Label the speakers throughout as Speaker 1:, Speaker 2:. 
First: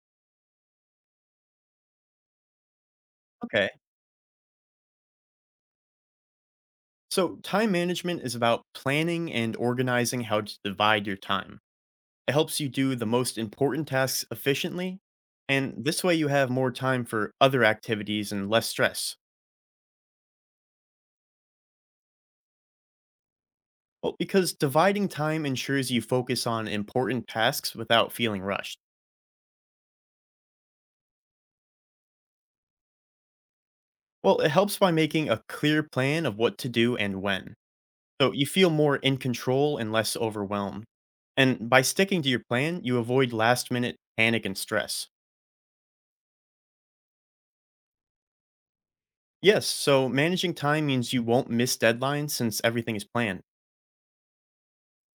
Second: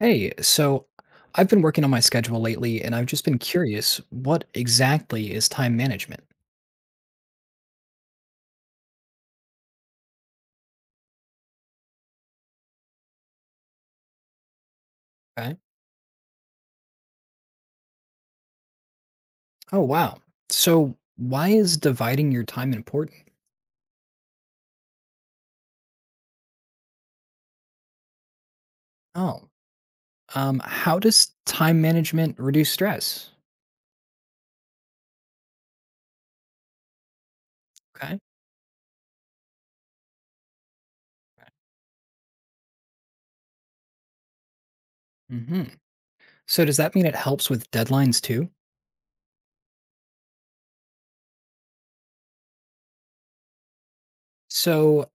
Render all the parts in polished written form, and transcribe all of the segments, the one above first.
Speaker 1: Hey, so I've been working on my schedule lately and I've just been
Speaker 2: Okay.
Speaker 1: curious, what exactly is time management?
Speaker 2: So, time management is about planning and organizing how to divide your time. It helps you do the most important tasks efficiently,
Speaker 1: Okay.
Speaker 2: and this way you have more time for other activities and less stress.
Speaker 1: Oh, wow. So why is dividing your time important?
Speaker 2: Well, because dividing time ensures you focus on important tasks without feeling rushed.
Speaker 1: Oh, how does time management reduce stress?
Speaker 2: Well, it helps by making a clear plan of what to do and when.
Speaker 1: Okay.
Speaker 2: So, you feel more in control and less overwhelmed. And by sticking to your plan, you avoid last minute panic and stress.
Speaker 1: Hmm. So does that mean it helps with deadlines too?
Speaker 2: Yes, so managing time means you won't miss deadlines since everything is planned.
Speaker 1: So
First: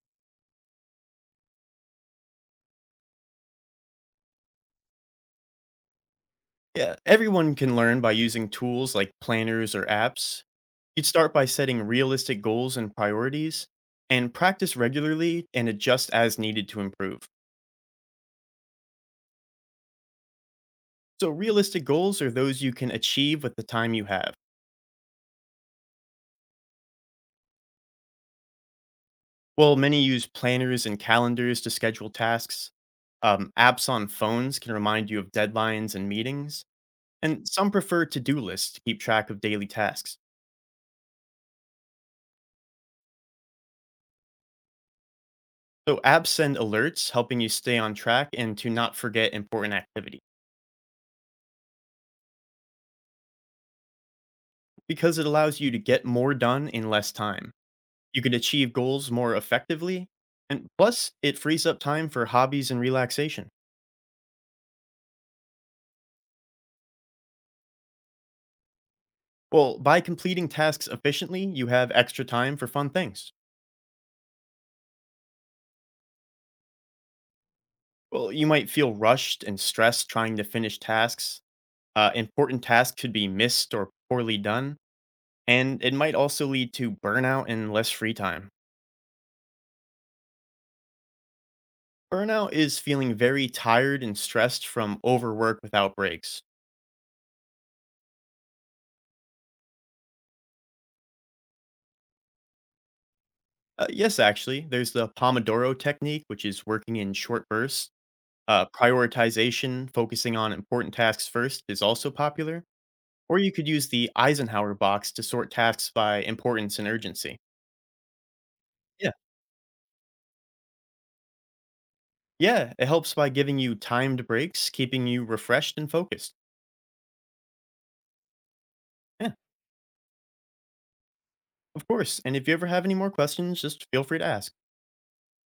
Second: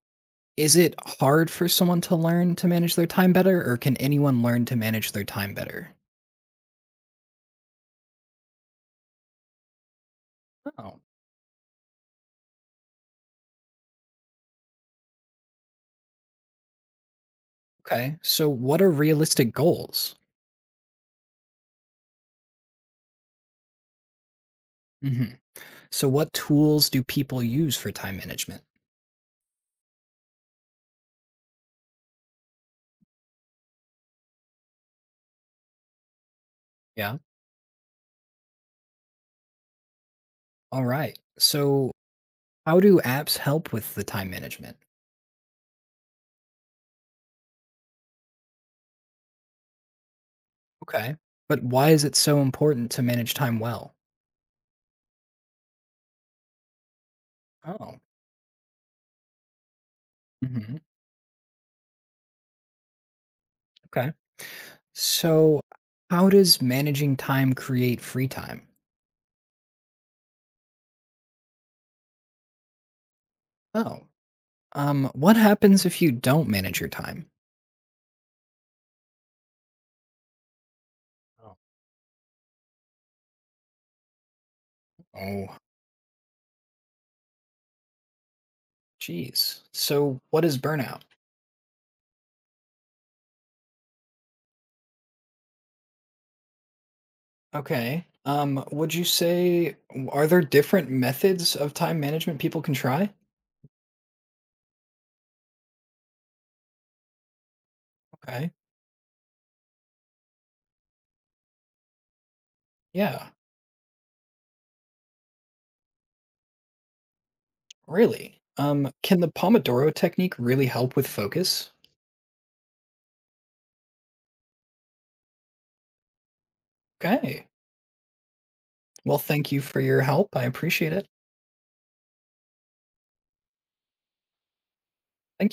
Speaker 1: is it hard for someone to learn to manage their time better, or can anyone learn to manage their time better?
Speaker 2: Yeah, everyone can learn by using tools like planners or apps.
Speaker 1: Oh,
Speaker 2: You'd start by setting realistic goals and priorities and practice regularly and adjust as needed to improve.
Speaker 1: okay. So what are realistic goals?
Speaker 2: So, realistic goals are those you can achieve with the time you have.
Speaker 1: Mhm. So, what tools do people use for time management?
Speaker 2: Well, many use planners and calendars to schedule tasks. Apps on phones can remind you of deadlines and meetings.
Speaker 1: Yeah.
Speaker 2: And some prefer to do lists to keep track of daily tasks.
Speaker 1: All right. So, how do apps help with the time management?
Speaker 2: So apps send alerts helping you stay on track and to not forget important activities
Speaker 1: Okay. But why is it so important to manage time well?
Speaker 2: because it allows you to get more done in less time.
Speaker 1: Oh.
Speaker 2: You can achieve goals more effectively, and
Speaker 1: Hmm.
Speaker 2: plus, it frees up time for hobbies and relaxation.
Speaker 1: Okay. So, how does managing time create free time?
Speaker 2: Well, by completing tasks efficiently, you have extra time for fun things.
Speaker 1: Oh, what happens if you don't manage your time?
Speaker 2: Well, you might feel rushed and stressed trying to finish tasks.
Speaker 1: Oh,
Speaker 2: Important tasks could be missed or poorly done,
Speaker 1: oh,
Speaker 2: and it might also lead to burnout and less free time.
Speaker 1: geez. So, what is burnout?
Speaker 2: Burnout is feeling very tired and stressed from overwork without breaks.
Speaker 1: Okay. Would you say, are there different methods of time management people can try?
Speaker 2: Yes, actually, there's the Pomodoro technique, which is working in short bursts.
Speaker 1: Okay.
Speaker 2: Prioritization, focusing on important tasks first, is also popular.
Speaker 1: Yeah,
Speaker 2: Or you could use the Eisenhower box to sort tasks by importance and urgency.
Speaker 1: really.
Speaker 2: Yeah.
Speaker 1: Can the Pomodoro technique really help with focus?
Speaker 2: Yeah, it helps by giving you timed breaks, keeping you refreshed and focused.
Speaker 1: Okay. Well,
Speaker 2: Yeah,
Speaker 1: thank you for your help. I appreciate it.
Speaker 2: of course. And if you ever have any more questions, just feel free to ask.
Speaker 1: Thank